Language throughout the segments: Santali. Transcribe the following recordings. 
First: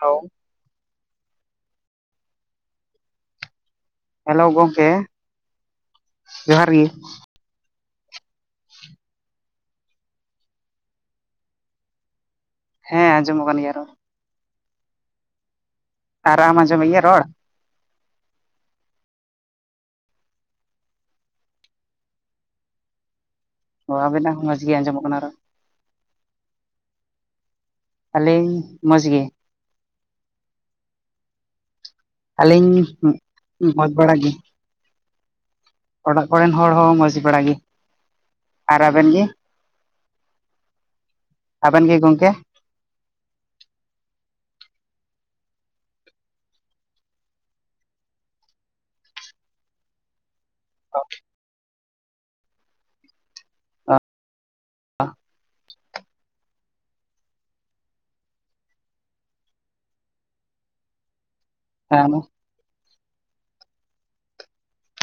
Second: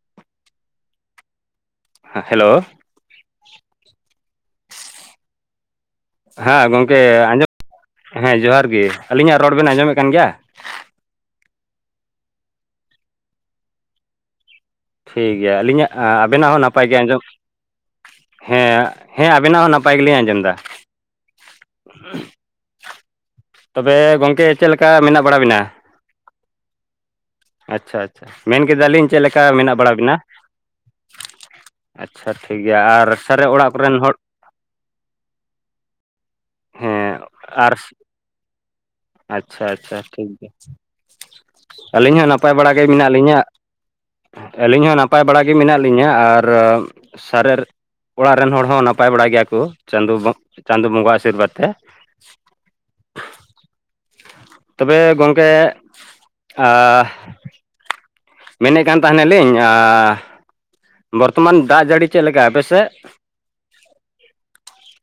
ᱦᱟᱣ᱾ ᱦᱮᱸ ᱦᱮᱞᱳ᱾ ᱦᱮᱞᱳ ᱜᱚᱢᱠᱮ᱾ ᱦᱮᱸ ᱜᱚᱝᱠᱮ ᱟᱸᱡᱚᱢ ᱦᱮᱸ ᱡᱚᱦᱟᱨ ᱜᱤ ᱟᱹᱞᱤᱧᱟᱜ ᱨᱚᱲ ᱵᱮᱱ ᱟᱸᱡᱚᱢᱮᱜ ᱠᱟᱱ ᱜᱮᱭᱟ? ᱦᱮᱸ ᱟᱸᱡᱚᱢᱚᱜ ᱠᱟᱱ ᱜᱮᱭᱟ ᱨᱚᱲ ᱴᱷᱤᱠ ᱜᱮᱭᱟ ᱟᱹᱞᱤᱧᱟᱜ ᱟᱨ ᱟᱵᱮᱱᱟᱜ ᱟᱢ ᱦᱚᱸ ᱱᱟᱯᱟᱭ ᱟᱸᱡᱚᱢᱮᱫ ᱜᱮ ᱜᱮᱭᱟ ᱟᱸᱡᱚᱢ ᱨᱚᱲ ᱦᱮᱸ ᱦᱮᱸ ᱟᱵᱮᱱᱟᱜ ᱦᱚᱸ ᱱᱟᱯᱟᱭ ᱜᱮᱞᱤᱧ ᱟᱸᱡᱚᱢ ᱫᱟ᱾ [inaudible] ᱚ ᱛᱚᱵᱮ ᱟᱵᱤᱱᱟᱜ ᱜᱚᱝᱠᱮ ᱦᱚᱸ ᱢᱚᱸᱡᱽ ᱪᱮᱫ ᱜᱮ ᱞᱮᱠᱟ ᱟᱸᱡᱚᱢᱚᱜ ᱠᱟᱱᱟ ᱢᱮᱱᱟᱜ ᱨᱚᱲ ᱵᱟᱲᱟ ᱵᱮᱱᱟ? ᱟᱪᱪᱷᱟ ᱟᱪᱪᱷᱟ, ᱟᱹᱞᱤᱧ ᱢᱮᱱ ᱢᱚᱸᱡᱽ ᱠᱮᱫᱟᱞᱤᱧ ᱜᱮ ᱪᱮᱫᱞᱮᱠᱟ ᱢᱮᱱᱟᱜ ᱵᱟᱲᱟ ᱵᱤᱱᱟ? ᱟᱪᱪᱷᱟ ᱴᱷᱤᱠ ᱜᱮᱭᱟ ᱟᱹᱞᱤᱧ ᱟᱨ ᱥᱟᱨᱮ ᱚᱲᱟᱜ ᱢᱚᱸᱡᱽ ᱠᱚᱨᱮᱱ ᱦᱚᱲ? ᱵᱟᱲᱟ ᱜᱮ ᱚᱲᱟᱜ ᱠᱚᱨᱮᱱ ᱦᱚᱲ ᱦᱚᱸ ᱦᱮᱸ ᱢᱚᱡᱽ ᱵᱟᱲᱟ ᱜᱤ, ᱟᱨ ᱟᱨ ᱟᱵᱮᱱ ᱜᱤ? ᱟᱪᱪᱷᱟ ᱟᱪᱪᱷᱟ ᱴᱷᱤᱠ ᱜᱮᱭᱟ ᱟᱵᱮᱱ ᱜᱮ ᱟᱹᱞᱤᱧ ᱜᱚᱝᱠᱮ ᱦᱚᱸ ᱱᱟᱯᱟᱭ ᱵᱟᱲᱟ ᱜᱮ ᱢᱮᱱᱟᱜ ᱞᱤᱧᱟᱹ ᱟᱹᱞᱤᱧ ᱦᱚᱸ ᱱᱟᱯᱟᱭ ᱵᱟᱲᱟ ᱜᱮ ᱢᱮᱱᱟᱜ ᱞᱤᱧᱟᱹ ᱟᱨ ᱥᱟᱨ ᱚᱲᱟᱜ ᱨᱮᱱ ᱦᱚᱲ ᱦᱚᱸ ᱱᱟᱯᱟᱭ ᱵᱟᱲᱟᱭ ᱜᱮᱭᱟ ᱠᱚ ᱪᱟᱸᱫᱚ ᱪᱟᱸᱫᱚ ᱵᱚᱸᱜᱟ ᱟᱥᱤᱨᱵᱟᱫᱽ ᱛᱮ ᱛᱚᱵᱮ ᱜᱚᱝᱠᱮ ᱟ ᱦ ᱢᱮᱱᱮᱫ ᱠᱟᱱ ᱛᱟᱦᱮᱱᱟᱞᱤᱧ ᱵᱚᱨᱛᱚᱢᱟᱱ ᱫᱟᱜ ᱡᱟᱹᱲᱤ ᱪᱮᱫ ᱞᱮᱠᱟ ᱟᱯᱮᱥᱮᱫ?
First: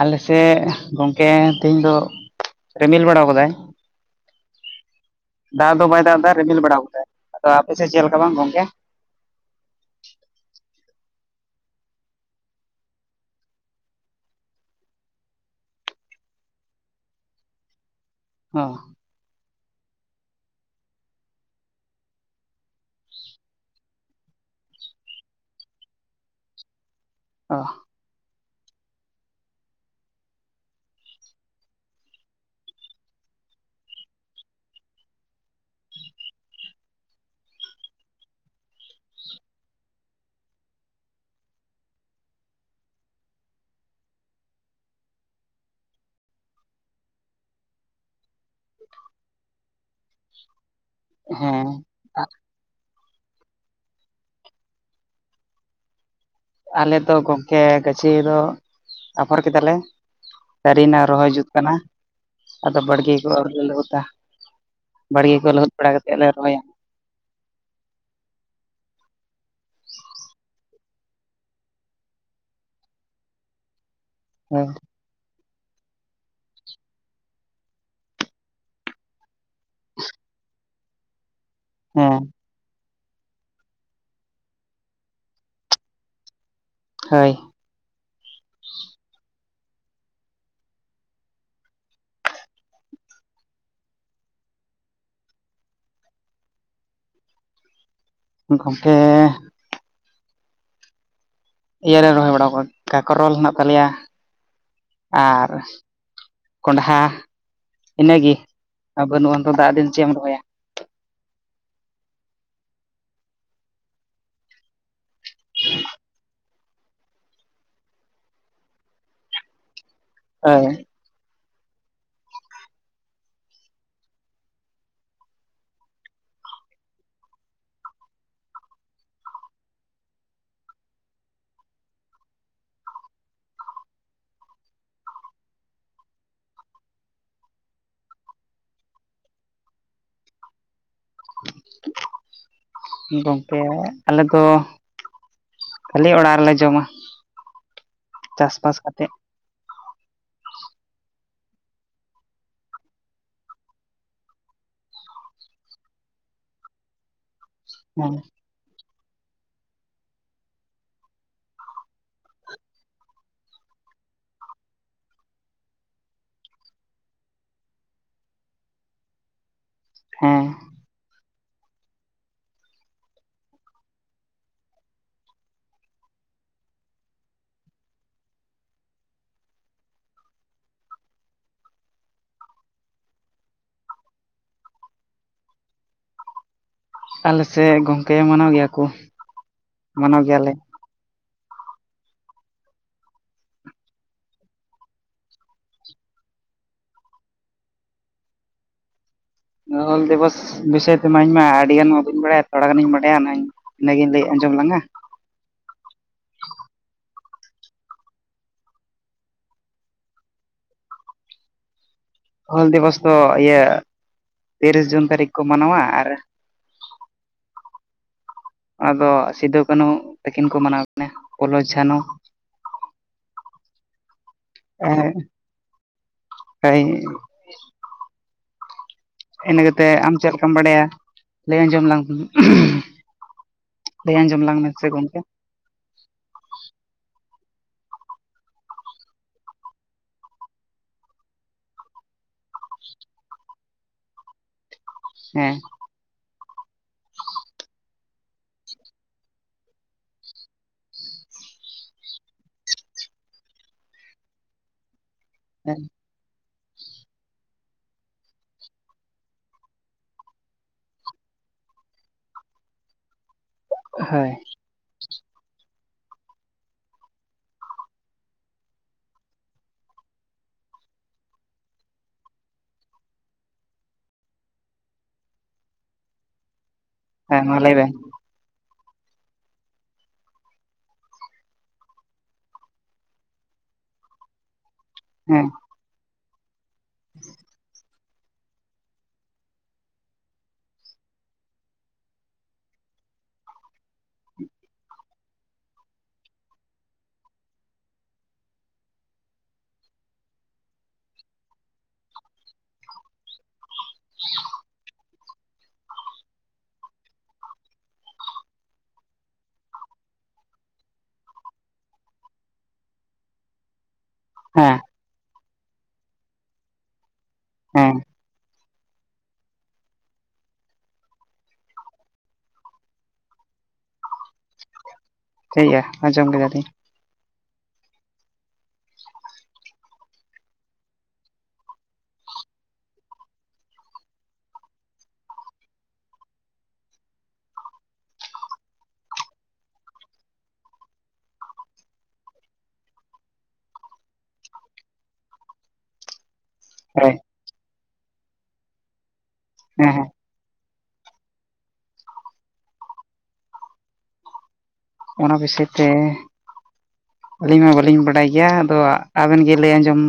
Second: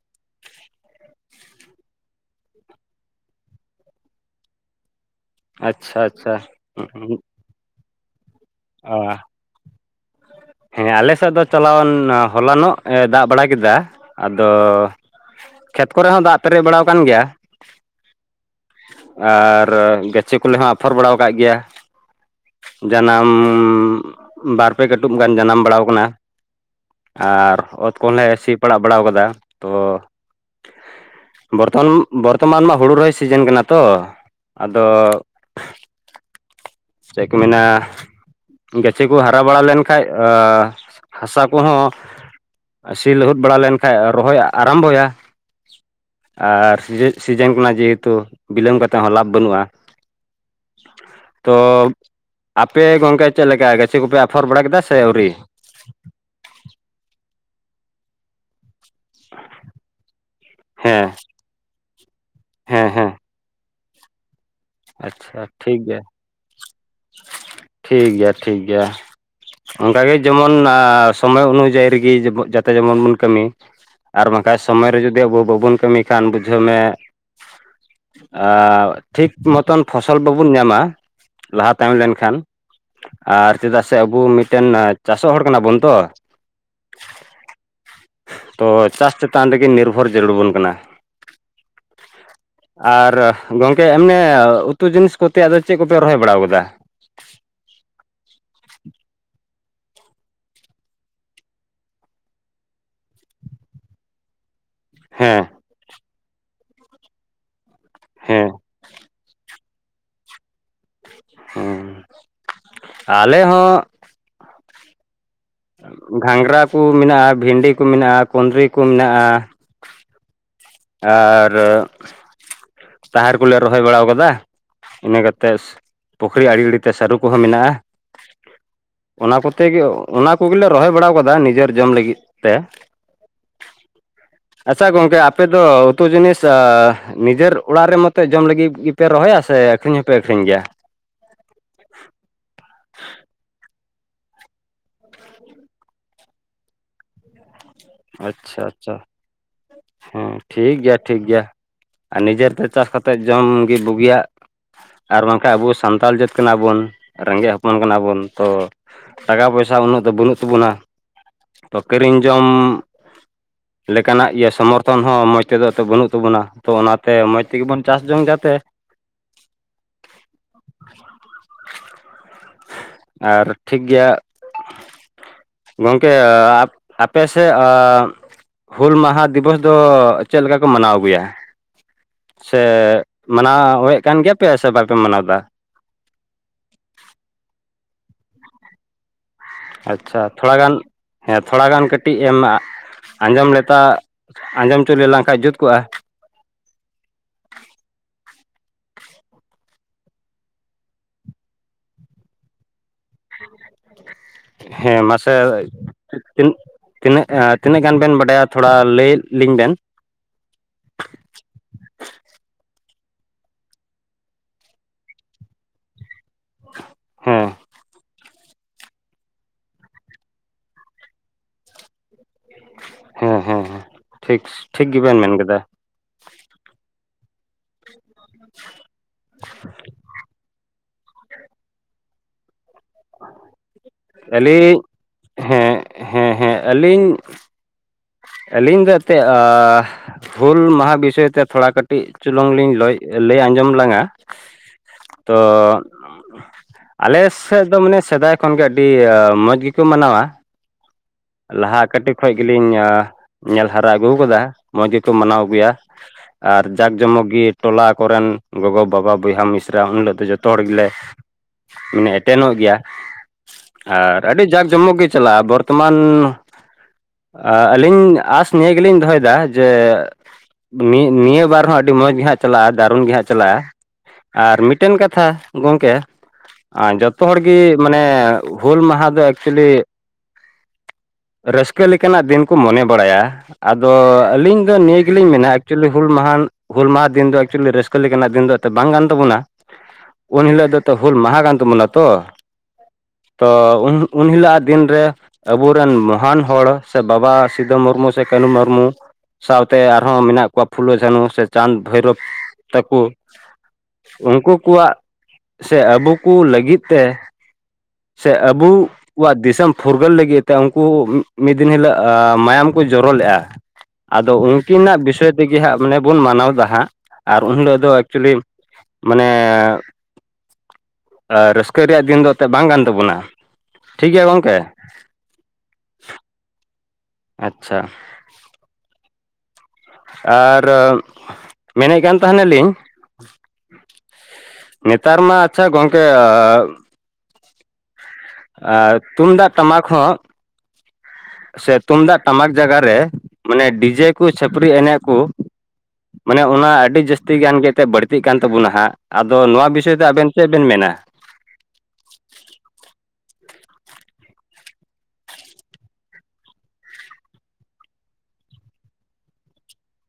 ᱟᱞᱮ ᱥᱮᱫ ᱜᱚᱝᱠᱮ ᱛᱮᱦᱮᱧ ᱫᱚ ᱨᱤᱢᱤᱞ ᱵᱟᱲᱟᱣ ᱠᱟᱫᱟᱭ᱾ [unintelligible] ᱫᱟᱜ ᱫᱚ ᱵᱟᱭ ᱟᱪᱪᱷᱟ ᱫᱟᱜ ᱫᱟ ᱟᱪᱪᱷᱟ ᱨᱤᱢᱤᱞ ᱵᱟᱲᱟᱣ ᱠᱟᱫᱟᱭ ᱟᱫᱚ ᱟᱯᱮᱥᱮᱫ ᱪᱮᱫ ᱞᱮᱠᱟ ᱵᱟᱝ ᱜᱚᱝᱠᱮ? ᱚ ᱟ᱾ ᱦᱮᱸ ᱟᱞᱮᱥᱮᱫ ᱫᱚ ᱪᱟᱞᱟᱣᱮᱱ ᱦᱚᱞᱟᱱᱚᱜ ᱮ ᱫᱟᱜ ᱵᱟᱲᱟ ᱠᱮᱫᱟ ᱟᱫᱚ ᱠᱷᱮᱛ ᱠᱚᱨᱮ ᱦᱚᱸ ᱫᱟᱜ ᱯᱮᱨᱮᱡ ᱵᱟᱲᱟᱣ ᱠᱟᱱ ᱜᱮᱭᱟ᱾ ᱦᱚᱸ ᱟᱨ ᱜᱟᱹᱪᱷᱤ ᱠᱚᱞᱮ ᱦᱚᱸ ᱟᱯᱷᱚᱨ ᱵᱟᱲᱟᱣ ᱠᱟᱜ ᱜᱮᱭᱟ᱾ ᱡᱟᱱᱟᱢ ᱵᱟᱨᱯᱮ ᱠᱟᱹ [unintelligible] ᱜᱟᱱ ᱡᱟᱱᱟᱢ ᱵᱟᱲᱟᱣ ᱠᱟᱱᱟ ᱚ ᱟᱨ ᱚᱛ ᱠᱚᱞᱮ ᱥᱤ ᱯᱟᱲᱟᱜ ᱵᱟᱲᱟᱣ ᱠᱟᱫᱟ ᱛᱚ ᱵᱚᱨᱫᱷᱚᱱ ᱵᱚᱨᱛᱚᱢᱟᱱ ᱢᱟ ᱦᱩᱲᱩ ᱨᱚᱦᱚᱭ ᱥᱤᱡᱮᱱ ᱠᱟᱱᱟ ᱛᱚ ᱟᱫᱚ ᱪᱮᱠ ᱢᱮᱱᱟ᱾ ᱜᱟᱹᱪᱷᱤ ᱠᱚ ᱦᱟᱨᱟ ᱵᱟᱲᱟ ᱞᱮᱱᱠᱟᱡ ᱦᱟᱥᱟ ᱠᱚᱦᱚᱸ ᱥᱤ ᱞᱟᱹᱦᱩᱫ ᱵᱟᱲᱟ ᱞᱮᱱ ᱠᱷᱟᱡ ᱨᱚᱦᱚᱭ ᱟᱨᱟᱢᱵᱚᱭᱟ᱾ ᱟᱨ ᱥᱤᱡᱮ ᱥᱤᱡᱮᱱ ᱠᱟᱱᱟ ᱡᱮᱦᱮᱛᱩ ᱵᱤᱞᱚᱢ ᱠᱟᱛᱮᱫ ᱦᱚᱸ ᱞᱟᱵᱷ ᱵᱟᱹᱱᱩᱜᱼᱟ᱾ ᱛᱚ, ᱦᱮᱸ ᱟᱯᱮ ᱜᱚᱝᱠᱮ ᱪᱮᱫ ᱞᱮᱠᱟ ᱜᱟᱹᱪᱷᱤ ᱠᱚᱯᱮ ᱟᱯᱷᱚᱨ ᱵᱟᱲᱟ ᱠᱮᱫᱟ ᱥᱮ ᱟᱹᱣᱨᱤ? ᱟᱞᱮ ᱫᱚ ᱜᱚᱝᱠᱮ ᱜᱟᱹᱪᱷᱤ ᱫᱚ ᱟᱯᱷᱚᱨ ᱠᱮᱫᱟᱞᱮ, ᱫᱟᱹᱨᱤᱭᱱᱟ ᱦᱮᱸ ᱨᱚᱦᱚᱭ ᱡᱩᱛ ᱠᱟᱱᱟ᱾ ᱟᱫᱚ ᱦᱮᱸ ᱦᱮᱸ ᱵᱟᱲᱜᱤ ᱠᱚ ᱟᱹᱣᱨᱤ ᱞᱮ ᱞᱟᱹᱦᱩᱛᱟ ᱵᱟᱲᱜᱤ ᱟᱪᱪᱷᱟ ᱠᱚ ᱞᱟᱹᱦᱩᱫ ᱴᱷᱤᱠ ᱵᱟᱲᱟ ᱜᱮᱭᱟ ᱠᱟᱛᱮᱫ ᱞᱮ ᱨᱚᱦᱚᱭᱟ᱾ ᱴᱷᱤᱠ ᱜᱮᱭᱟ ᱴᱷᱤᱠ ᱜᱮᱭᱟ᱾ ᱚᱱᱠᱟᱜᱮ ᱡᱮᱢᱚᱱ ᱥᱚᱢᱚᱭ ᱚᱱᱩᱡᱟᱭᱤ ᱨᱤᱜᱤ ᱡᱟᱛᱮ ᱡᱮᱢᱚᱱ ᱵᱚᱱ ᱠᱟᱹᱢᱤ᱾ ᱟᱨ ᱵᱟᱝᱠᱷᱟᱡ ᱦᱳᱭ ᱥᱚᱢᱚᱭ ᱨᱮ ᱡᱩᱫᱤ ᱟᱵᱚ ᱵᱟᱵᱚᱱ ᱠᱟᱹᱢᱤ ᱠᱷᱟᱱ ᱵᱩᱡᱷᱟᱹᱣ ᱢᱮ, ᱟ ᱴᱷᱤᱠ ᱢᱚᱛᱚᱱ ᱯᱷᱚᱥᱚᱞ ᱵᱟᱵᱩᱱ ᱧᱟᱢᱟ ᱞᱟᱦᱟ ᱛᱟᱭᱚᱢ ᱦᱮᱸ ᱞᱮᱱᱠᱷᱟᱱ᱾ ᱟᱨ ᱪᱮᱫᱟᱜ ᱥᱮ ᱟᱵᱩ ᱢᱤᱴᱮᱱ ᱪᱟᱥᱚᱜ ᱦᱚᱲ ᱠᱟᱱᱟ ᱵᱚᱱ ᱛᱚ᱾ ᱦᱳᱭ᱾ ᱛᱚ ᱪᱟᱥ ᱪᱮᱛᱟᱱ ᱨᱮᱜᱮ ᱱᱤᱨᱵᱷᱚᱨ ᱡᱟᱹᱨᱩᱲᱵᱚᱱ ᱠᱟᱱᱟ᱾ ᱟᱨ ᱜᱚᱝᱠᱮ ᱮᱢᱱᱮ ᱩᱛᱩ ᱡᱤᱱᱤᱥ ᱠᱚ ᱛᱮᱭᱟᱜ ᱫᱚ ᱪᱮᱫ ᱠᱚᱯᱮ ᱨᱚᱦᱚᱭ ᱵᱟᱲᱟᱣ ᱠᱟᱫᱟ? ᱜᱚᱝᱠᱮ᱾ ᱤᱭᱟᱹ ᱨᱮ ᱨᱚᱦᱚᱭ ᱵᱟᱲᱟᱣ ᱠᱚᱣᱟ ᱠᱟᱠᱨᱚᱞ ᱦᱮᱱᱟᱜ ᱛᱟᱞᱮᱭᱟ, ᱦᱮᱸ ᱟᱨ ᱠᱚᱸᱰᱦᱟ ᱤᱱᱟᱹ ᱜᱤ ᱦᱮᱸ ᱟ ᱵᱟᱹᱱᱩᱜᱼᱟ ᱱᱤᱛᱚᱜ ᱫᱟᱜ ᱫᱤᱱ ᱪᱮᱫ ᱮᱢ ᱨᱚᱦᱚᱭᱟ? ᱦᱩᱸ, ᱟᱞᱮ ᱦᱚᱸ ᱜᱷᱟᱸᱜᱽᱨᱟ ᱠᱩ ᱢᱤᱱᱟᱜᱼᱟ ᱵᱷᱤᱱᱰᱤ ᱠᱩ ᱢᱤᱱᱟᱜᱼᱟ ᱠᱩᱸᱫᱽᱨᱤ ᱠᱩ ᱢᱤᱱᱟᱜᱼᱟ᱾ ᱟᱹᱭ᱾ ᱟᱨ ᱛᱟᱦᱮᱨ ᱠᱚᱞᱮ ᱨᱚᱦᱚᱭ ᱵᱟᱲᱟ ᱟᱠᱟᱫᱟ ᱤᱱᱟᱹ ᱠᱟᱛᱮᱫ ᱯᱩᱠᱷᱨᱤ ᱟᱲᱮ ᱟᱲᱮ ᱛᱮ ᱥᱟᱹᱨᱩ ᱠᱚᱦᱚᱸ ᱢᱮᱱᱟᱜᱼᱟ ᱚᱱᱟ ᱠᱚᱛᱮ ᱜᱮ ᱚᱱᱟ ᱠᱚᱜᱮᱞᱮ ᱨᱚᱦᱚᱭ ᱵᱟᱲᱟᱣ ᱟᱠᱟᱫᱟ ᱱᱤᱡᱮᱨ ᱡᱚᱢ ᱞᱟᱹᱜᱤᱫ ᱛᱮ ᱟᱪᱪᱷᱟ ᱜᱚᱝᱠᱮ ᱟᱯᱮ ᱫᱚ ᱩᱛᱩ ᱡᱤᱱᱤᱥ ᱟ ᱱᱤᱡᱮᱨ ᱚᱲᱟᱜ ᱨᱮ ᱢᱚᱛᱚ ᱡᱚᱢ ᱞᱟᱹᱜᱤᱫ ᱜᱮᱯᱮ ᱨᱚᱦᱚᱭᱟ ᱥᱮ ᱟᱠᱷᱨᱤᱧ ᱦᱚᱸᱯᱮ ᱟᱠᱷᱨᱤᱧ ᱜᱮᱭᱟ? ᱜᱚᱝᱠᱮ ᱟᱞᱮ ᱫᱚ ᱠᱷᱟᱹᱞᱤ ᱚᱲᱟᱜ ᱨᱮᱞᱮ ᱡᱚᱢᱟ ᱟᱪᱪᱷᱟ ᱪᱟᱥᱵᱟᱥ ᱟᱪᱪᱷᱟ ᱠᱟᱛᱮᱫ ᱦᱮᱸ ᱴᱷᱤᱠ ᱜᱮᱭᱟ ᱴᱷᱤᱠ ᱜᱮᱭᱟ। ᱟᱨ ᱱᱤᱡᱮᱨ ᱛᱮ ᱪᱟᱥ ᱠᱟᱛᱮᱫ ᱡᱚᱢ ᱜᱮ ᱵᱩᱜᱤᱭᱟᱜ ᱟᱨ ᱵᱟᱝᱠᱷᱟᱡ ᱟᱵᱚ ᱥᱟᱱᱛᱟᱲ ᱡᱟᱹᱛ ᱠᱟᱱᱟ ᱵᱚᱱ ᱨᱮᱸᱜᱮᱡ ᱦᱚᱯᱚᱱ ᱦᱮᱸ ᱠᱟᱱᱟᱵᱚᱱ ᱛᱚ ᱴᱟᱠᱟ ᱯᱚᱭᱥᱟ ᱩᱱᱟᱹᱜ ᱫᱚ ᱵᱟᱹᱱᱩᱜ ᱛᱟᱵᱚᱱᱟ ᱛᱚ ᱠᱤᱨᱤᱧ ᱡᱚᱢ ᱞᱮᱠᱟᱱᱟᱜ ᱤᱭᱟᱹ ᱥᱚᱢᱚᱨᱛᱷᱚᱱ ᱦᱚᱸ ᱢᱚᱡᱽ ᱛᱮᱫᱚ ᱛᱚ ᱵᱟᱹᱱᱩᱜ ᱛᱟᱵᱚᱱᱟ ᱛᱚ ᱚᱱᱟᱛᱮ ᱢᱚᱡᱽ ᱛᱮᱜᱮ ᱵᱚᱱ ᱪᱟᱥ ᱡᱚᱝ ᱡᱟᱛᱮ᱾ ᱦᱮᱸ᱾ ᱟᱨ ᱴᱷᱤᱠ ᱜᱮᱭᱟ ᱜᱚᱝᱠᱮ ᱟᱯᱮ ᱥᱮᱫ ᱟᱻ ᱦᱩᱞ ᱢᱟᱦᱟ ᱫᱤᱵᱚᱥ ᱫᱚ ᱪᱮᱫ ᱞᱮᱠᱟ ᱠᱚ ᱢᱟᱱᱟᱣ ᱟᱹᱜᱩᱭᱟ? ᱥᱮ ᱢᱟᱱᱟᱣ ᱮᱫ ᱠᱟᱱ ᱜᱮᱭᱟ ᱯᱮ ᱥᱮ ᱵᱟᱯᱮ ᱢᱟᱱᱟᱣᱫᱟ? ᱟᱞᱮ ᱥᱮᱫ ᱜᱚᱝᱠᱮ ᱢᱟᱱᱟᱣ ᱜᱮᱭᱟ ᱠᱚ ᱢᱟᱱᱟᱣ ᱟᱪᱪᱷᱟ ᱜᱮᱭᱟᱞᱮ ᱛᱷᱚᱲᱟ ᱜᱟᱱ ᱦᱮᱸ ᱛᱷᱚᱲᱟ ᱜᱟᱱ ᱠᱟᱹᱴᱤᱡ ᱮᱢ ᱟᱸᱡᱚᱢ ᱞᱮᱛᱟ ᱟᱸᱡᱚᱢ ᱦᱚᱪᱚᱞᱮ ᱞᱮᱱᱠᱷᱟᱱ ᱡᱩᱛ ᱠᱚᱜᱼᱟ ᱦᱩᱞ ᱫᱤᱵᱚᱥ ᱵᱤᱥᱚᱭ ᱛᱮᱢᱟ ᱤᱧ ᱢᱟ ᱟᱹᱰᱤ ᱜᱟᱱ ᱢᱟ ᱵᱟᱹᱧ ᱵᱟᱲᱟᱭᱟ ᱛᱷᱚᱲᱟ ᱜᱟᱱᱤᱧ ᱵᱟᱰᱟᱭᱟ ᱤᱱᱟᱹ ᱜᱤᱧ ᱞᱟᱹᱭᱟ ᱦᱮᱸ ᱢᱟᱥᱮ ᱛᱤᱱ ᱛᱤᱱᱟᱹᱜ ᱮᱸ ᱛᱤᱱᱟᱹᱜ ᱜᱟᱱ ᱵᱮᱱ ᱵᱟᱰᱟᱭᱟ ᱛᱷᱚᱲᱟ ᱞᱟᱹᱭ ᱞᱤᱧ ᱵᱮᱱ ᱦᱩᱞ ᱫᱤᱵᱚᱥ ᱫᱚ ᱤᱭᱟᱹ ᱛᱤᱨᱤᱥ ᱡᱩᱱ ᱛᱟᱹᱨᱤᱠᱷ ᱠᱚ ᱢᱟᱱᱟᱣᱟ ᱟᱨ ᱦᱮᱸ ᱟᱫᱚ ᱥᱤᱫᱩ ᱠᱟᱹᱱᱩ ᱛᱟᱹᱠᱤᱱ ᱠᱚ ᱢᱟᱱᱟᱣ ᱠᱤᱱᱟ ᱯᱷᱩᱞᱚ ᱡᱷᱟᱱᱚ ᱦᱮᱸ ᱦᱮᱸ ᱦᱮᱸ ᱴᱷᱤᱠ ᱴᱷᱤᱠ ᱜᱮ ᱵᱮᱱ ᱢᱮᱱ ᱠᱮᱫᱟ ᱮᱭ ᱤᱱᱟᱹ ᱠᱟᱛᱮ ᱟᱢ ᱪᱮᱫ ᱞᱮᱠᱟᱢ ᱵᱟᱲᱟᱭᱟ ᱞᱟᱹᱭ ᱟᱸᱡᱚᱢ ᱞᱟᱝ ᱞᱟᱹᱭ ᱟᱸᱡᱚᱢ ᱞᱟᱝ ᱢᱮ ᱟᱹᱞᱤᱧ ᱥᱮ ᱜᱚᱢᱠᱮ ᱦᱮᱸ ᱦᱮᱸ ᱦᱮᱸ ᱟᱹᱞᱤᱧ ᱟᱹᱞᱤᱧ ᱫᱚ ᱮᱱᱛᱮᱫ ᱟ ᱦᱩᱞ ᱢᱟᱦᱟ ᱵᱤᱥᱚᱭ ᱛᱮ ᱛᱷᱚᱲᱟ ᱠᱟᱹᱴᱤᱡ ᱪᱩᱞᱩᱝ ᱞᱤᱧ ᱞᱚᱡ ᱞᱟᱹᱭ ᱟᱸᱡᱚᱢ ᱞᱟᱝ ᱟ ᱦᱮᱸ ᱛᱚ ᱟᱞᱮ ᱥᱮᱫ ᱫᱚ ᱢᱟᱱᱮ ᱥᱮᱫᱟᱭ ᱠᱷᱚᱱ ᱜᱮ ᱟᱹᱰᱤ ᱢᱚᱡᱽ ᱜᱮᱠᱚ ᱢᱟᱱᱟᱣᱟ ᱞᱟᱦᱟ ᱠᱟᱹᱴᱤᱡ ᱠᱷᱚᱡ ᱜᱮᱞᱤᱧ ᱮᱸ ᱧᱮᱞ ᱦᱟᱨᱟ ᱟᱹᱜᱩ ᱠᱟᱫᱟ ᱢᱚᱡᱽ ᱜᱮᱠᱚ ᱢᱟᱱᱟᱣ ᱟᱹᱜᱩᱭᱟ ᱟᱨ ᱡᱟᱠ ᱡᱚᱢᱚᱠ ᱜᱮ ᱴᱚᱞᱟ ᱠᱚᱨᱮᱱ ᱜᱚᱜᱚ ᱵᱟᱵᱟ ᱵᱚᱭᱦᱟ ᱢᱤᱥᱨᱟ ᱩᱱ ᱦᱤᱞᱳᱜ ᱫᱚ ᱡᱚᱛᱚ ᱦᱚᱲ ᱜᱮᱞᱮ ᱢᱟᱱᱮ ᱮᱴᱮᱱᱚᱜ ᱜᱮᱭᱟ ᱟᱨ ᱦᱳᱭ ᱟᱹᱰᱤ ᱡᱟᱠᱼ ᱡᱚᱢᱚᱠ ᱜᱮ ᱪᱟᱞᱟᱜᱼᱟ ᱵᱚᱨᱛᱚᱢᱟᱱ ᱢᱟᱱ ᱟᱹᱞᱤᱧ ᱟᱥ ᱱᱤᱭᱟᱹ ᱜᱮᱞᱤᱧ ᱫᱚᱦᱚᱭᱮᱫᱟ ᱡᱮ ᱱᱤ ᱱᱤᱭᱟᱹ ᱹ ᱵᱟᱨ ᱦᱚᱸ ᱟᱹᱰᱤ ᱢᱚᱸᱡᱽ ᱜᱮ ᱦᱟᱸᱜ ᱪᱟᱞᱟᱜᱼᱟ ᱫᱟᱨᱩᱱ ᱜᱮ ᱦᱟᱸᱜ ᱪᱟᱞᱟᱜᱼᱟ ᱟᱨ ᱢᱤᱫᱴᱮᱱ ᱠᱟᱛᱷᱟ ᱜᱚᱢᱠᱮ ᱟᱸ ᱡᱚᱛᱚ ᱡᱚᱛᱚ ᱦᱚᱲ ᱦᱮᱸ ᱢᱟ ᱜᱮ ᱞᱟᱹᱭ ᱵᱮᱱ ᱢᱟᱱᱮ ᱦᱩᱞ ᱢᱟᱦᱟ ᱫᱚ ᱮᱠᱪᱩᱭᱮᱞᱤ ᱨᱟᱹᱥᱠᱟᱹ ᱞᱮᱠᱟᱱᱟᱜ ᱫᱤᱱ ᱠᱚ ᱢᱚᱱᱮ ᱵᱟᱲᱟᱭᱟ ᱟᱫᱚ ᱟᱹᱞᱤᱧ ᱫᱚ ᱱᱤᱭᱟᱹ ᱜᱮᱞᱤᱧ ᱦᱮᱸ ᱢᱮᱱᱟ ᱮᱩᱪᱩᱭᱮᱞᱤ ᱦᱩᱞ ᱢᱟᱦᱟ ᱦᱩᱞ ᱢᱟᱦᱟ ᱫᱤᱱ ᱫᱚ ᱮᱠᱪᱩᱞᱤ ᱨᱟᱹᱥ ᱠᱟᱹ ᱞᱮᱠᱟᱱᱟᱜ ᱫᱤᱱ ᱫᱚ ᱛᱚ ᱵᱟᱝ ᱠᱟᱱ ᱛᱟᱵᱚᱱᱟ ᱩᱱ ᱦᱤᱞᱳᱜ ᱫᱚ ᱛᱚ ᱦᱩᱞ ᱢᱟᱦᱟ ᱠᱟᱱ ᱛᱟᱵᱚᱱᱟ ᱛᱚ ᱛᱚ ᱩᱱ ᱩᱱᱦᱤᱞᱳᱜ ᱟᱜ ᱫᱤᱱᱨᱮ ᱟᱵᱚ ᱨᱮᱱ ᱢᱚᱦᱟᱱ ᱦᱚᱲ ᱥᱮ ᱵᱟᱵᱟ ᱥᱤᱫᱩ ᱢᱩᱨᱢᱩ ᱥᱮ ᱠᱟᱹᱱᱩ ᱢᱩᱨᱢᱩ ᱥᱟᱣᱛᱮ ᱟᱨᱦᱚᱸ ᱢᱮᱱᱟᱜ ᱠᱚᱣᱟ ᱯᱷᱩᱞᱚ ᱡᱷᱟᱱᱚ ᱥᱮ ᱪᱟᱸᱫᱽ ᱵᱷᱳᱭᱨᱳᱵᱽ ᱛᱟᱠᱚ ᱩᱱᱠᱩ ᱠᱚᱣᱟᱜ ᱥᱮ ᱟᱵᱚ ᱠᱚ ᱞᱟᱹᱜᱤᱫ ᱛᱮ ᱥᱮ ᱟᱵᱚᱣᱟᱜ ᱫᱤᱥᱚᱢ ᱯᱷᱩᱨ ᱯᱷᱩᱨᱜᱟᱹᱞ ᱞᱟᱹᱜᱤᱫ ᱛᱮ ᱩᱱᱠᱩ ᱢᱤᱫ ᱫᱤᱱ ᱦᱤᱞᱳᱜ ᱟ ᱢᱟᱭᱟᱢ ᱠᱚ ᱡᱚᱨᱚ ᱞᱮᱫᱼᱟ᱾ ᱟᱫᱚ ᱦᱮᱸ ᱩᱱᱠᱤᱱᱟᱜ ᱵᱤᱥᱚᱭ ᱛᱮᱜᱮ ᱦᱟᱸᱜ ᱢᱟᱱᱮ ᱵᱚᱱ ᱢᱟᱱᱟᱣᱫᱟ ᱦᱟᱸᱜ, ᱟᱨ ᱩᱱᱦᱤᱞᱳᱜ ᱫᱚ ᱦᱮᱸ ᱮᱠᱪᱩᱞᱤ ᱢᱟᱱᱮ ᱟᱨ ᱨᱟᱹᱥᱠᱟᱹ ᱨᱮᱭᱟᱜ ᱫᱤᱱ ᱫᱚ ᱮᱱᱛᱮᱫ ᱵᱟᱝ ᱠᱟᱱ ᱛᱟᱵᱚᱱᱟ ᱴᱷᱤᱠ ᱜᱮᱭᱟ ᱜᱚᱢᱠᱮ ᱴᱷᱤᱠ ᱜᱮᱭᱟ ᱟᱸᱡᱚᱢ ᱠᱮᱫᱟᱞᱤᱧ ᱟᱪᱪᱷᱟ ᱟᱨ ᱢᱮᱱᱮᱫ ᱠᱟᱱ ᱛᱟᱦᱮᱱᱟᱞᱤᱧ ᱱᱮᱛᱟᱨ ᱢᱟ ᱟᱪᱪᱷᱟ ᱜᱚᱝᱠᱮ ᱟ ᱛᱩᱢᱫᱟᱜ ᱴᱟᱢᱟᱠ ᱦᱚᱸ ᱥᱮ ᱛᱩᱢᱫᱟᱜ ᱴᱟᱢᱟᱠ ᱡᱟᱭᱟᱨ ᱨᱮ ᱢᱟᱱᱮ ᱰᱤᱡᱮ ᱠᱚ ᱪᱷᱟᱹᱯᱟᱹᱨᱤ ᱮᱱᱮᱡ ᱠᱚ, ᱢᱟᱱᱮ ᱚᱱᱟ ᱟᱹᱰᱤ ᱦᱳᱭ ᱡᱟᱹᱥᱛᱤ ᱜᱟᱱ ᱜᱮ ᱮᱛᱜ ᱵᱟᱹᱲᱛᱤᱜ ᱠᱟᱱ ᱛᱟᱵᱚᱱᱟ ᱦᱟᱸᱜ ᱟᱫᱚ ᱱᱚᱣᱟ ᱦᱮᱸ ᱵᱤᱥᱚᱭ ᱛᱮ ᱦᱮᱸ ᱟᱵᱮᱱ, ᱪᱮᱫ ᱵᱮᱱ ᱢᱮᱱᱟ? ᱚᱱᱟ ᱵᱤᱥᱚᱭ ᱛᱮ ᱟᱹᱞᱤᱧ ᱢᱟ ᱵᱟᱹᱞᱤᱧ ᱵᱟᱰᱟᱭ ᱜᱮᱭᱟ ᱟᱫᱚ ᱟᱵᱮᱱ ᱜᱮ ᱞᱟᱹᱭ ᱟᱸᱡᱚᱢ,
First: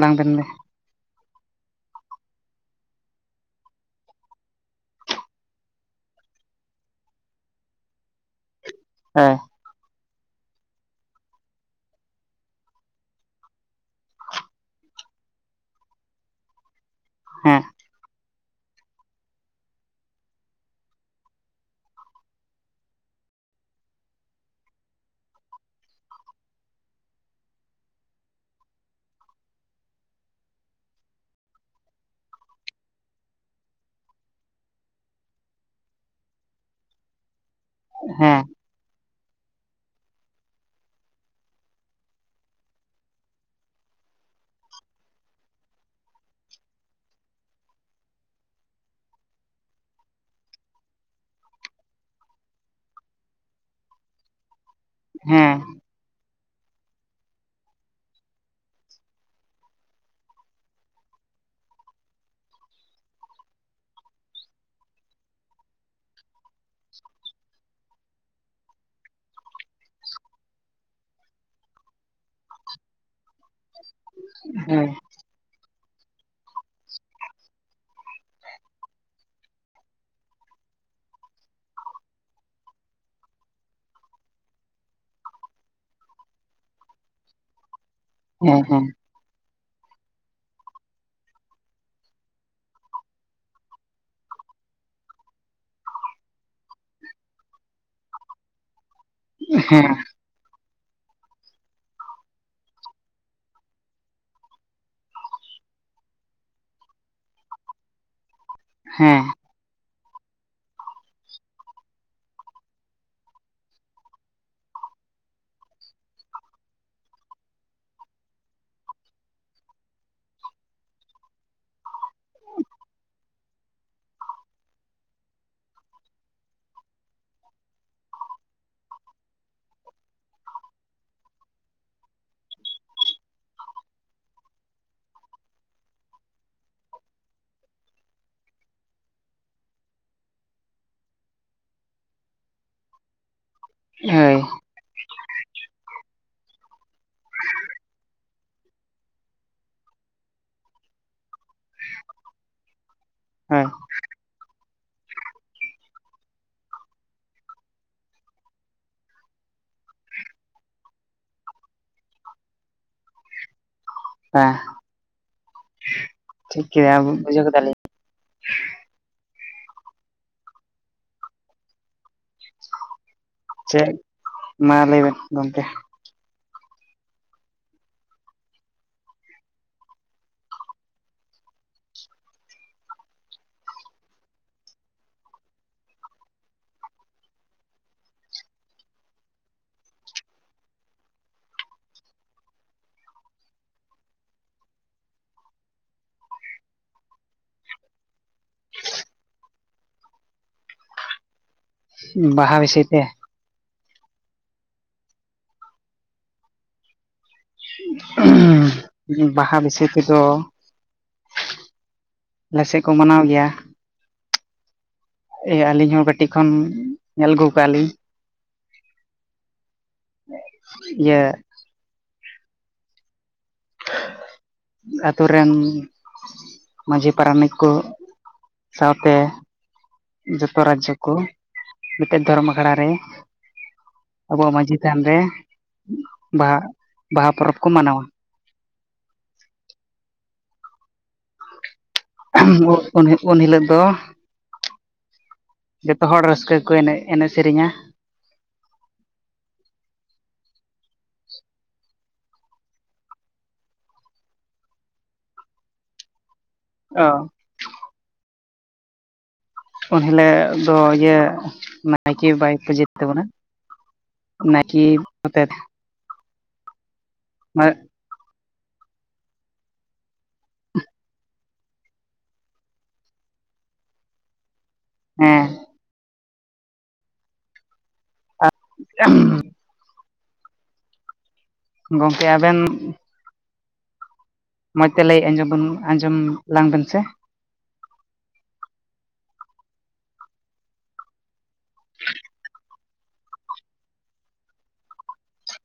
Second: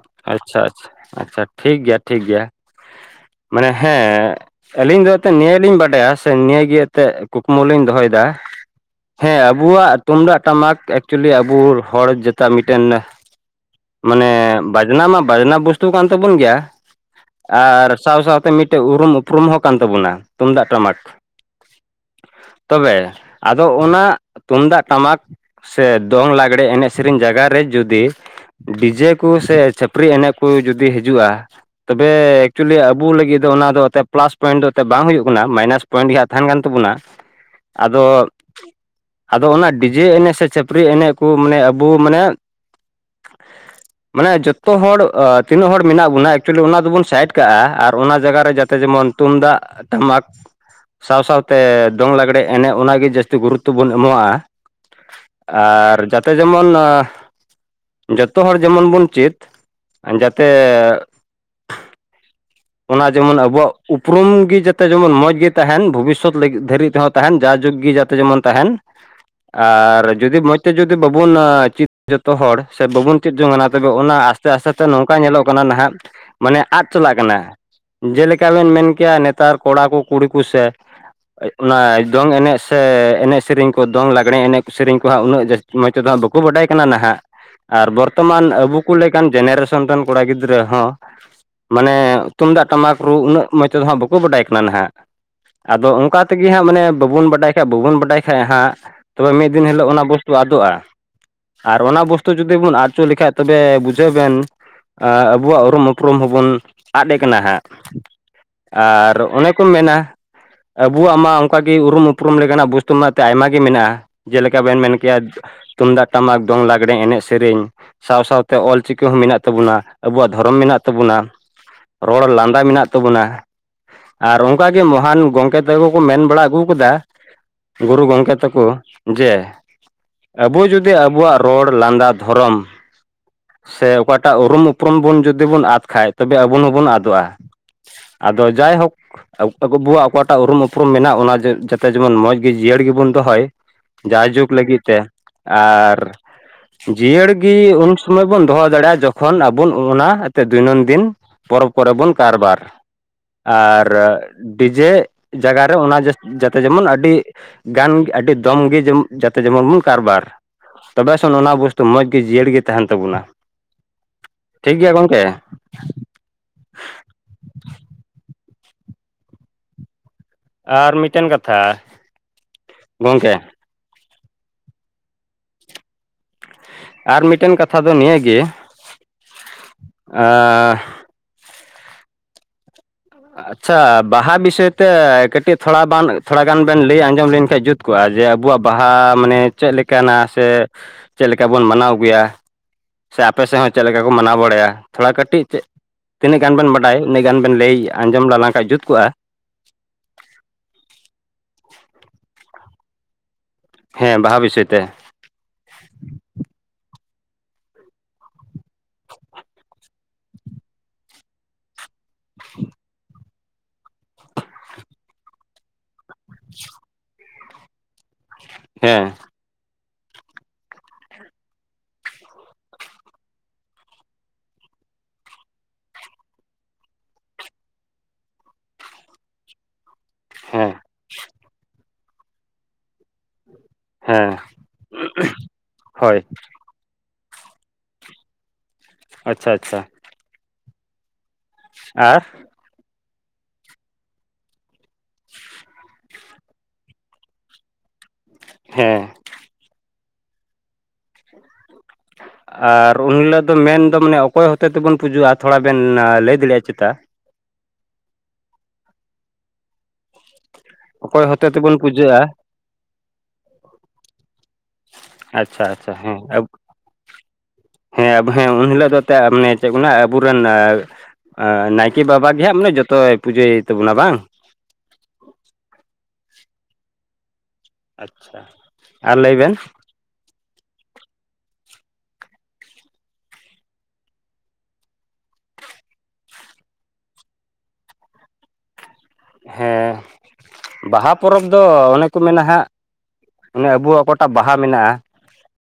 ᱞᱟᱝ ᱵᱮᱱ ᱢᱮ᱾ ᱟᱪᱪᱷᱟ ᱟᱪᱪᱷᱟ ᱟᱪᱪᱷᱟ ᱴᱷᱤᱠ ᱜᱮᱭᱟ ᱴᱷᱤᱠ ᱜᱮᱭᱟ ᱢᱟᱱᱮ ᱦᱮᱸ ᱟᱹᱞᱤᱧ ᱫᱚ ᱮᱱᱛᱮᱫ ᱱᱤᱭᱟᱹᱞᱤᱧ ᱵᱟᱰᱟᱭᱟ ᱥᱮ ᱱᱤᱭᱟᱹᱜ ᱜᱮ ᱮᱱᱛᱮᱫ ᱠᱩᱠᱢᱩ ᱞᱤᱧ ᱫᱚᱦᱚᱭᱮᱫᱟ, ᱦᱮᱸ ᱟᱵᱚᱣᱟᱜ ᱛᱩᱢᱫᱟᱜ ᱴᱟᱢᱟᱠ ᱮᱠᱪᱩᱭᱮᱞᱤ ᱟᱵᱚ ᱦᱚᱲ ᱡᱮᱴᱟ ᱢᱤᱫᱴᱮᱱ ᱢᱟᱱᱮ ᱵᱟᱡᱱᱟ ᱢᱟ ᱵᱟᱡᱱᱟ ᱵᱚᱥᱛᱩ ᱠᱟᱱ ᱛᱟᱵᱚᱱ ᱜᱮᱭᱟ, ᱦᱮᱸ ᱟᱨ ᱥᱟᱶ ᱥᱟᱶᱛᱮ ᱢᱤᱫ ᱛᱮ ᱩᱨᱩᱢ ᱩᱯᱩᱢ ᱦᱚᱸ ᱠᱟᱱ ᱛᱟᱵᱚᱱᱟ ᱛᱩᱢᱫᱟᱜ, ᱴᱟᱢᱟᱠ᱾ ᱛᱚᱵᱮ ᱟᱫᱚ ᱚᱱᱟ ᱛᱩᱢᱫᱟᱜ, ᱴᱟᱢᱟᱠ, ᱥᱮ ᱫᱚᱝ ᱞᱟᱜᱽᱲᱮ ᱮᱱᱮᱡ ᱥᱮᱨᱮᱧ ᱡᱟᱜᱟᱨ ᱨᱮ ᱡᱩᱫᱤ ᱰᱤᱡᱮ ᱠᱚ ᱛᱮ ᱪᱷᱟᱹᱯᱨᱤ ᱮᱱᱮᱡ ᱠᱚ ᱡᱩᱫᱤ ᱦᱤᱡᱩᱜᱼᱟ, ᱛᱚᱵᱮ ᱮᱠᱪᱩᱭᱮᱞᱤ ᱟᱵᱚ ᱞᱟᱹᱜᱤᱫ ᱫᱚ ᱚᱱᱟ ᱫᱚ ᱮᱛᱮ ᱯᱞᱟᱥ ᱯᱚᱭᱮᱱᱴ ᱫᱚ ᱮᱱᱛᱮ ᱵᱟᱝ ᱦᱩᱭᱩᱜ ᱠᱟᱱᱟ ᱢᱟᱭᱱᱟᱥ ᱯᱚᱭᱮᱱᱴ ᱜᱮ ᱦᱟᱸᱟᱜ ᱛᱟᱦᱮᱱ ᱠᱟᱱ ᱛᱟᱵᱚᱱᱟ᱾ [inaudible] ᱟᱫᱚ, ᱦᱮᱸ ᱟᱫᱚ ᱚᱱᱟ ᱰᱤᱡᱮ ᱮᱱᱮᱡ ᱥᱮ ᱪᱟᱹᱯᱨᱤ ᱮᱱᱮᱡ ᱠᱚ ᱢᱟᱱᱮ ᱟᱵᱚ ᱢᱟᱱᱮ ᱢᱟᱱᱮ ᱡᱚᱛᱚ ᱦᱚᱲ ᱛᱤᱱᱟᱹᱜ ᱦᱚᱲ ᱢᱮᱱᱟᱜ ᱵᱚᱱᱟ ᱮᱠᱪᱩᱭᱮᱞᱤ ᱚᱱᱟ ᱫᱚᱵᱚᱱ ᱥᱟᱭᱤᱰ ᱠᱟᱜᱼᱟ ᱟᱨ ᱚᱱᱟ ᱡᱟᱭᱜᱟ ᱨᱮ ᱡᱟᱛᱮ ᱡᱮᱢᱚᱱ ᱛᱩᱢᱫᱟᱜ ᱴᱟᱢᱟᱠ ᱥᱟᱶ ᱥᱟᱶᱴᱶᱛᱮ ᱫᱚᱝ ᱞᱟᱜᱽᱲᱮ ᱮᱱᱮᱡ ᱚᱱᱟᱜᱮ ᱡᱟᱹᱥᱛᱤ ᱜᱩᱨᱩᱛᱛᱚ ᱵᱚᱱ ᱮᱢᱚᱜᱼᱟ᱾ ᱦᱮᱸ ᱟᱨ ᱡᱟᱛᱮ ᱡᱮᱢᱚᱱ ᱡᱚᱛᱚ ᱦᱚᱲ ᱡᱮᱢᱚᱱ ᱵᱚᱱ ᱪᱤᱫ ᱡᱟᱛᱮ ᱚᱱᱟ ᱡᱮᱢᱚᱱ ᱟᱵᱚᱣᱟᱜ ᱩᱯᱨᱩᱢ ᱜᱮ ᱡᱟᱛᱮ ᱡᱮᱢᱚᱱ ᱢᱚᱸᱡᱽᱜᱤ ᱛᱟᱦᱮᱱ ᱵᱷᱚᱵᱤᱥᱚᱛ ᱫᱷᱟᱹᱨᱤᱡ ᱛᱮᱦᱚᱸ ᱛᱟᱸᱦᱮᱱ ᱡᱟ ᱡᱩᱜᱽ ᱜᱮ ᱡᱟᱛᱮ ᱡᱮᱢᱚᱱ ᱛᱟᱸᱦᱮᱱ᱾ ᱟᱨ ᱡᱩᱫᱤ ᱢᱚᱸᱡᱽ ᱛᱮ ᱡᱩᱫᱤ ᱵᱟᱵᱩᱱ ᱪᱤᱫ ᱡᱚᱛᱚ ᱦᱚᱲ ᱥᱮ ᱵᱟᱵᱚᱱ ᱪᱮᱫ ᱡᱚᱝ ᱟᱱᱟ ᱛᱚᱵᱮ ᱚᱱᱟ ᱟᱥᱛᱮ ᱟᱥᱛᱮ ᱛᱮ ᱦᱮᱸ ᱱᱚᱝᱠᱟ ᱧᱮᱞᱚᱜ ᱠᱟᱱᱟ ᱱᱟᱦᱟᱜ ᱢᱟᱱᱮ ᱟᱫ ᱪᱟᱞᱟᱜ ᱠᱟᱱᱟ᱾ ᱡᱮᱞᱮᱠᱟ ᱵᱮᱱ ᱢᱮᱱ ᱠᱮᱭᱟ ᱱᱮᱛᱟᱨ ᱠᱚᱲᱟ ᱠᱚ ᱠᱩᱲᱤ ᱠᱚ ᱥᱮ ᱚᱱᱟ ᱫᱚᱝ ᱮᱱᱮᱡ ᱥᱮ ᱮᱱᱮᱡ ᱥᱮᱨᱮᱧ ᱠᱚ ᱫᱚᱝ ᱞᱟᱜᱽᱲᱮ ᱮᱱᱮᱡ ᱥᱮᱨᱮᱧ ᱠᱚ ᱦᱟᱸᱜ ᱩᱱᱟᱹᱜ ᱡᱟᱹᱥᱛᱤ ᱢᱚᱡᱽ ᱛᱮᱫᱚ ᱦᱟᱸᱜ ᱵᱟᱠᱚ ᱵᱟᱰᱟᱭ ᱠᱟᱱᱟ ᱱᱟᱦᱟᱜ ᱟᱨ ᱵᱚᱨᱛᱚᱢᱟᱱ ᱦᱮᱸ ᱟᱵᱚ ᱦᱮᱸ ᱠᱚ ᱞᱮᱠᱟᱱ ᱡᱮᱱᱟᱨᱮᱥᱚᱱ ᱨᱮᱱ ᱠᱚᱲᱟ ᱜᱤᱫᱽᱨᱟᱹ ᱦᱚᱸ, ᱢᱟᱱᱮ ᱛᱩᱢᱫᱟᱜ ᱴᱟᱢᱟᱠ ᱨᱩ ᱩᱱᱟᱹᱜ ᱢᱚᱡᱽᱚᱛᱚ ᱦᱜ ᱵᱟᱠᱚ ᱵᱟᱰᱟᱭ ᱠᱟᱱᱟ ᱱᱟᱸᱦᱟᱜ ᱟᱫᱚ ᱚᱱᱠᱟ ᱛᱮᱜᱮ ᱦᱟᱸᱜ ᱢᱟᱱᱮ ᱵᱟᱵᱚᱱ ᱵᱟᱰᱟᱭ ᱠᱷᱟᱡ ᱵᱟᱵᱚᱱ ᱵᱟᱰᱟᱭ ᱠᱷᱟᱡ ᱦᱟᱸᱜ ᱛᱚᱵᱮ ᱢᱤᱫ ᱫᱤᱱ ᱦᱤᱞᱳᱜ ᱦᱮᱸ ᱚᱱᱟ ᱵᱚᱥ ᱼᱼ ᱛᱩ ᱟᱫᱚᱜᱼᱟ, ᱟᱨ ᱚᱱᱟ ᱵᱚᱥᱛᱩ ᱡᱩᱫᱤ ᱵᱚᱱ ᱟᱫᱪᱚ ᱞᱮᱠᱷᱷᱟᱡ ᱛᱚᱵᱮ ᱵᱩᱡᱷᱟᱹᱣ ᱵᱮᱱ, ᱟᱵᱚᱣᱟᱜ ᱩᱨᱩᱢ ᱩᱯᱨᱩᱢ ᱦᱚᱸᱵᱚᱱ ᱟᱫ ᱮ ᱠᱟᱱᱟ ᱦᱟᱸᱜ, ᱟᱨ ᱦᱮᱸ ᱚᱱᱮ ᱼᱼ ᱠᱚ ᱢᱮᱱᱟ ᱟᱵᱚᱣᱟᱜ ᱢᱟ ᱚᱱᱠᱟᱜ ᱜᱮ ᱩᱨᱩᱢ ᱩᱯᱨᱩᱢ ᱞᱮᱠᱟᱱᱟᱜ ᱵᱚᱥᱛᱩ ᱢᱮᱱᱛᱮ ᱟᱭᱢᱟ ᱜᱮ ᱢᱮᱱᱟᱜᱼᱟ᱾ ᱡᱮᱞᱮᱠᱟ ᱵᱮᱱ ᱢᱮᱱ ᱠᱮᱭᱟ ᱛᱩᱢᱫᱟᱜᱼᱴᱟᱢᱟᱠ ᱫᱚᱝ, ᱞᱟᱜᱽᱲᱮ ᱮᱱᱮᱡ ᱥᱮᱨᱮᱧ ᱥᱟᱶ ᱥᱟᱶᱶᱛᱮ ᱚᱞ ᱪᱤᱠᱤ ᱦᱚᱸ ᱢᱮᱱᱟᱜ ᱛᱟᱵᱚᱱᱟ, ᱟᱵᱚᱣᱟᱜ ᱫᱷᱚᱨᱚᱢ ᱢᱮᱱᱟᱜ ᱛᱟᱵᱚᱱᱟ᱾ ᱨᱚᱲ ᱞᱟᱸᱫᱟ ᱢᱮᱱᱟᱜ ᱛᱟᱵᱚᱱᱟ᱾ ᱟᱨ ᱚᱱᱠᱟᱜ ᱜᱮ ᱢᱚᱦᱟᱱ ᱜᱚᱝᱠᱮ ᱛᱟᱠᱚ ᱠᱚ ᱢᱮᱱ ᱵᱟᱲᱟ ᱟᱹᱜᱩ ᱟᱠᱟᱫᱟ᱾ ᱜᱩᱨᱩ ᱜᱚᱢᱠᱮ ᱛᱟᱠᱚ ᱡᱮ ᱟᱵᱚ ᱡᱩᱫᱤ ᱟᱵᱚᱣᱟᱜ ᱨᱚᱲ ᱞᱟᱸᱫᱟ ᱫᱷᱚᱨᱚᱢ, ᱥᱮ ᱚᱠᱟᱴᱟᱜ ᱩᱨᱩᱢ ᱩᱯᱨᱩᱢ ᱵᱚᱱ ᱡᱩᱫᱤ ᱵᱚᱱ ᱟᱫ ᱠᱷᱟᱡ ᱛᱚᱵᱮ ᱟᱵᱚ ᱦᱚᱸᱵᱚᱱ ᱟᱫᱚᱜᱼᱟ ᱟᱫᱚ ᱡᱟᱭᱦᱳᱠ ᱟᱵᱚᱣᱟᱜ ᱚᱠᱟᱴᱟᱜ ᱩᱨᱩᱢ ᱩᱯᱨᱩᱢ ᱢᱮᱱᱟᱜᱼᱟ ᱚᱱᱟ ᱡᱟᱛᱮ ᱡᱮᱢᱚᱱ ᱢᱚᱸᱡᱽ ᱜᱮ ᱡᱤᱭᱟᱹᱲ ᱜᱮᱵᱚᱱ ᱫᱚᱦᱚᱭ ᱦᱳᱭ ᱡᱟᱭᱡᱩᱜᱽ ᱞᱟᱹᱜᱤᱫ ᱛᱮ ᱟᱨ, ᱡᱤᱭᱟᱹᱲ ᱜᱤ ᱩᱱ ᱥᱩᱢᱟᱹᱭ ᱵᱚᱱ ᱫᱚᱦᱚ ᱫᱟᱲᱮᱭᱟᱜᱼᱟ ᱡᱚᱠᱷᱚᱱ ᱟᱵᱚ ᱚᱱᱟ ᱟᱛᱮ ᱫᱤᱱᱟᱹᱢᱫᱤᱱ ᱯᱚᱨᱚᱵᱽ ᱠᱚᱨᱮ ᱵᱚᱱ ᱠᱟᱨᱵᱟᱨ ᱦᱳᱭ ᱟᱨ ᱰᱤᱡᱮ ᱡᱟᱭᱜᱟ ᱨᱮ ᱚᱱᱟ ᱡᱟᱛᱮ ᱡᱮᱢᱚᱱ ᱟᱹᱰᱤ ᱜᱟᱱ ᱟᱹᱰᱤ ᱫᱚᱢ ᱜᱮᱮ ᱡᱟᱛᱮ ᱡᱮᱢᱚᱱ ᱵᱚᱱ ᱠᱟᱨᱵᱟᱨ᱾ ᱛᱚᱵᱮ ᱥᱮ ᱚᱱᱟ ᱵᱚᱥᱛᱩ ᱢᱚᱸᱡᱽ ᱜᱮ ᱡᱤᱭᱟᱹᱲ ᱜᱮ ᱛᱟᱦᱮᱱ ᱛᱟᱵᱚᱱᱟ᱾ ᱦᱮᱸ ᱴᱷᱤᱠᱜᱮᱭᱟ ᱜᱚᱝᱠᱮ? ᱴᱷᱤᱠ ᱜᱮᱭᱟ ᱵᱩᱡᱷᱟᱹᱣ ᱠᱮᱫᱟᱞᱤᱧ᱾ ᱟᱨ ᱢᱤᱫᱴᱮᱱ ᱠᱟᱛᱷᱟ ᱜᱚᱢᱠᱮ᱾ ᱪᱮᱫ ᱢᱟ ᱞᱟᱹᱭ ᱵᱮᱱ ᱜᱚᱢᱠᱮ ᱟᱨ ᱢᱤᱫᱴᱮᱱ ᱠᱟᱛᱷᱟ ᱫᱚ ᱱᱤᱭᱟᱹ ᱜᱮ ᱟᱨ ᱟᱪᱪᱷᱟ ᱵᱟᱦᱟ ᱵᱤᱥᱚᱭ ᱛᱮ ᱠᱟᱹᱴᱤᱡ ᱛᱷᱚᱲᱟ ᱵᱟᱱ ᱛᱷᱚᱲᱟ ᱜᱟᱱ ᱵᱮᱱ ᱞᱟᱹᱭ ᱟᱸᱡᱚᱢ ᱞᱤᱧ ᱠᱷᱟᱱ ᱡᱩᱛ ᱠᱚᱜᱼᱟ ᱡᱮ ᱟᱵᱚᱣᱟᱜ ᱵᱟᱦᱟ ᱢᱟᱱᱮ ᱪᱮᱫ ᱞᱮᱠᱟᱱᱟ ᱥᱮ ᱪᱮᱫ ᱞᱮᱠᱟ ᱵᱚᱱ ᱢᱟᱱᱟᱣᱜᱩᱭᱟ ᱥᱮ ᱟᱯᱮ ᱥᱮᱫ ᱦᱚᱸ ᱪᱮᱫ ᱞᱮᱠᱟ ᱠᱚ ᱢᱟᱱᱟᱣ ᱵᱟᱲᱟᱭᱟ ᱛᱷᱚᱲᱟ ᱠᱟᱹᱴᱤᱡ ᱪᱮᱫ ᱛᱤᱱᱟᱹᱜ ᱜᱟᱱ ᱵᱮᱱ ᱵᱟᱰᱟᱭ ᱩᱱᱟᱹᱜ ᱜᱟᱱ ᱵᱮᱱ ᱞᱟᱹᱭ ᱟᱸᱡᱚᱢ ᱟᱞᱟᱝ ᱠᱷᱟᱱ ᱡᱩᱛ ᱠᱚᱜᱼᱟ ᱵᱟᱦᱟ ᱵᱤᱥᱚᱭ ᱛᱮ ᱦᱮᱸ ᱵᱟᱦᱟ ᱵᱤᱥᱚᱭ ᱛᱮ ᱵᱟᱦᱟ ᱵᱤᱥᱚᱭ ᱛᱮᱫᱚ ᱟᱞᱮᱥᱮᱫ ᱠᱚ ᱢᱟᱱᱟᱣ ᱜᱮᱭᱟ ᱟᱹᱞᱤᱧ ᱦᱚᱸ ᱠᱟᱹᱴ ᱠᱟᱹᱴᱤ ᱠᱷᱚᱱ ᱧᱮᱞ ᱟᱹᱜᱩᱣ ᱠᱟᱜᱼᱟ ᱞᱤᱧ ᱦᱮᱸ ᱤᱭᱟᱹ ᱟᱛᱳ ᱨᱮᱱ ᱢᱟᱺᱡᱷᱤ ᱯᱟᱨᱟᱱᱤᱠ ᱠᱚ ᱥᱟᱶᱛᱮ ᱡᱚᱛᱚ ᱦᱮᱸ ᱨᱟᱡᱽᱡᱚ ᱠᱚ ᱢᱤᱫᱴᱮᱱ ᱫᱷᱚᱨᱚᱢ ᱟᱠᱷᱲᱟ ᱨᱮ ᱦᱮᱸ ᱟᱵᱚᱣᱟᱜ ᱢᱟᱺᱡᱷᱤ ᱛᱷᱟᱱ ᱨᱮ ᱦᱳᱭ ᱵᱟᱦᱟ ᱵᱟᱦᱟ ᱯᱚᱨᱚᱵᱽ ᱠᱚ ᱢᱟᱱᱟᱣᱟ ᱟᱪᱪᱷᱟ ᱟᱪᱪᱷᱟ ᱟᱨ ᱩᱱ ᱦᱤᱞᱳᱜ ᱫᱚ ᱡᱚᱛᱚ ᱦᱚᱲ ᱨᱟᱹᱥᱠᱟᱹ ᱜᱮᱠᱚ ᱮᱱᱮᱡ ᱮᱱᱮᱡ ᱥᱮᱨᱮᱧᱟ ᱦᱮᱸ [inaudible] ᱟᱨ ᱩᱱ ᱦᱤᱞᱳᱜ ᱫᱚ ᱢᱮᱱᱫᱚ ᱢᱟᱱᱮ ᱚᱠᱚᱭ ᱦᱚᱛᱮ ᱛᱮᱵᱚᱱ ᱯᱩᱡᱟᱹᱜᱼᱟ ᱛᱷᱚᱲᱟ ᱵᱮᱱ ᱞᱟᱹᱭ ᱫᱟᱲᱮᱭᱟᱜᱼᱟ ᱚ [inaudible] ᱩᱱᱦᱤᱞᱳᱜ ᱫᱚ ᱤᱭᱟᱹ ᱚᱠᱚᱭ ᱦᱚᱛᱮ ᱛᱮᱵᱚᱱ ᱯᱩᱡᱟᱹᱜᱼᱟ ᱱᱟᱭᱠᱮ ᱵᱟᱵᱟᱭ ᱯᱩᱢᱟᱹᱭ ᱛᱟᱵᱚᱱᱟ, ᱱᱟᱭᱠᱤ ᱚᱛᱮᱫ ᱟᱪᱪᱷᱟ ᱟᱪᱪᱷᱟ ᱦᱮᱸ [unintelligible] ᱦᱮᱸ ᱦᱮᱸ ᱩᱱᱦᱤᱞᱳᱜ ᱫᱚ ᱮᱱᱛᱮᱫ ᱢᱟᱱᱮ ᱪᱮᱫ ᱠᱚ ᱢᱮᱱᱟ ᱟᱵᱚᱨᱮᱱ ᱱᱟᱭᱠᱮ ᱵᱟᱵᱟ ᱜᱮ ᱦᱟᱸᱜ ᱢᱟᱱᱮ ᱡᱚᱛᱚᱭ ᱯᱩᱡᱟᱹᱭ ᱛᱟᱵᱚᱱᱟ ᱵᱟᱝ ᱦᱮᱸ ᱟᱪᱪᱷᱟ ᱟᱨ ᱞᱟᱹᱭ ᱵᱮᱱ ᱜᱚᱝᱠᱮ ᱟᱵᱮᱱ ᱢᱚᱡᱽ ᱛᱮ ᱞᱟᱹᱭ ᱟᱸᱡᱚᱢ ᱵᱚᱱ ᱟᱸᱡᱚᱢ ᱞᱟᱝᱵᱮᱱ ᱥᱮ ᱦᱮᱸ ᱵᱟᱦᱟ ᱯᱚᱨᱚᱵᱽ ᱫᱚ ᱚᱱᱮ ᱠᱚ ᱢᱮᱱᱟ ᱦᱟᱸᱜ ᱚᱱᱮ ᱟᱵᱚᱣᱟᱜ ᱚᱠᱟᱴᱟᱜ ᱵᱟᱦᱟ ᱢᱮᱱᱟᱜᱼᱟ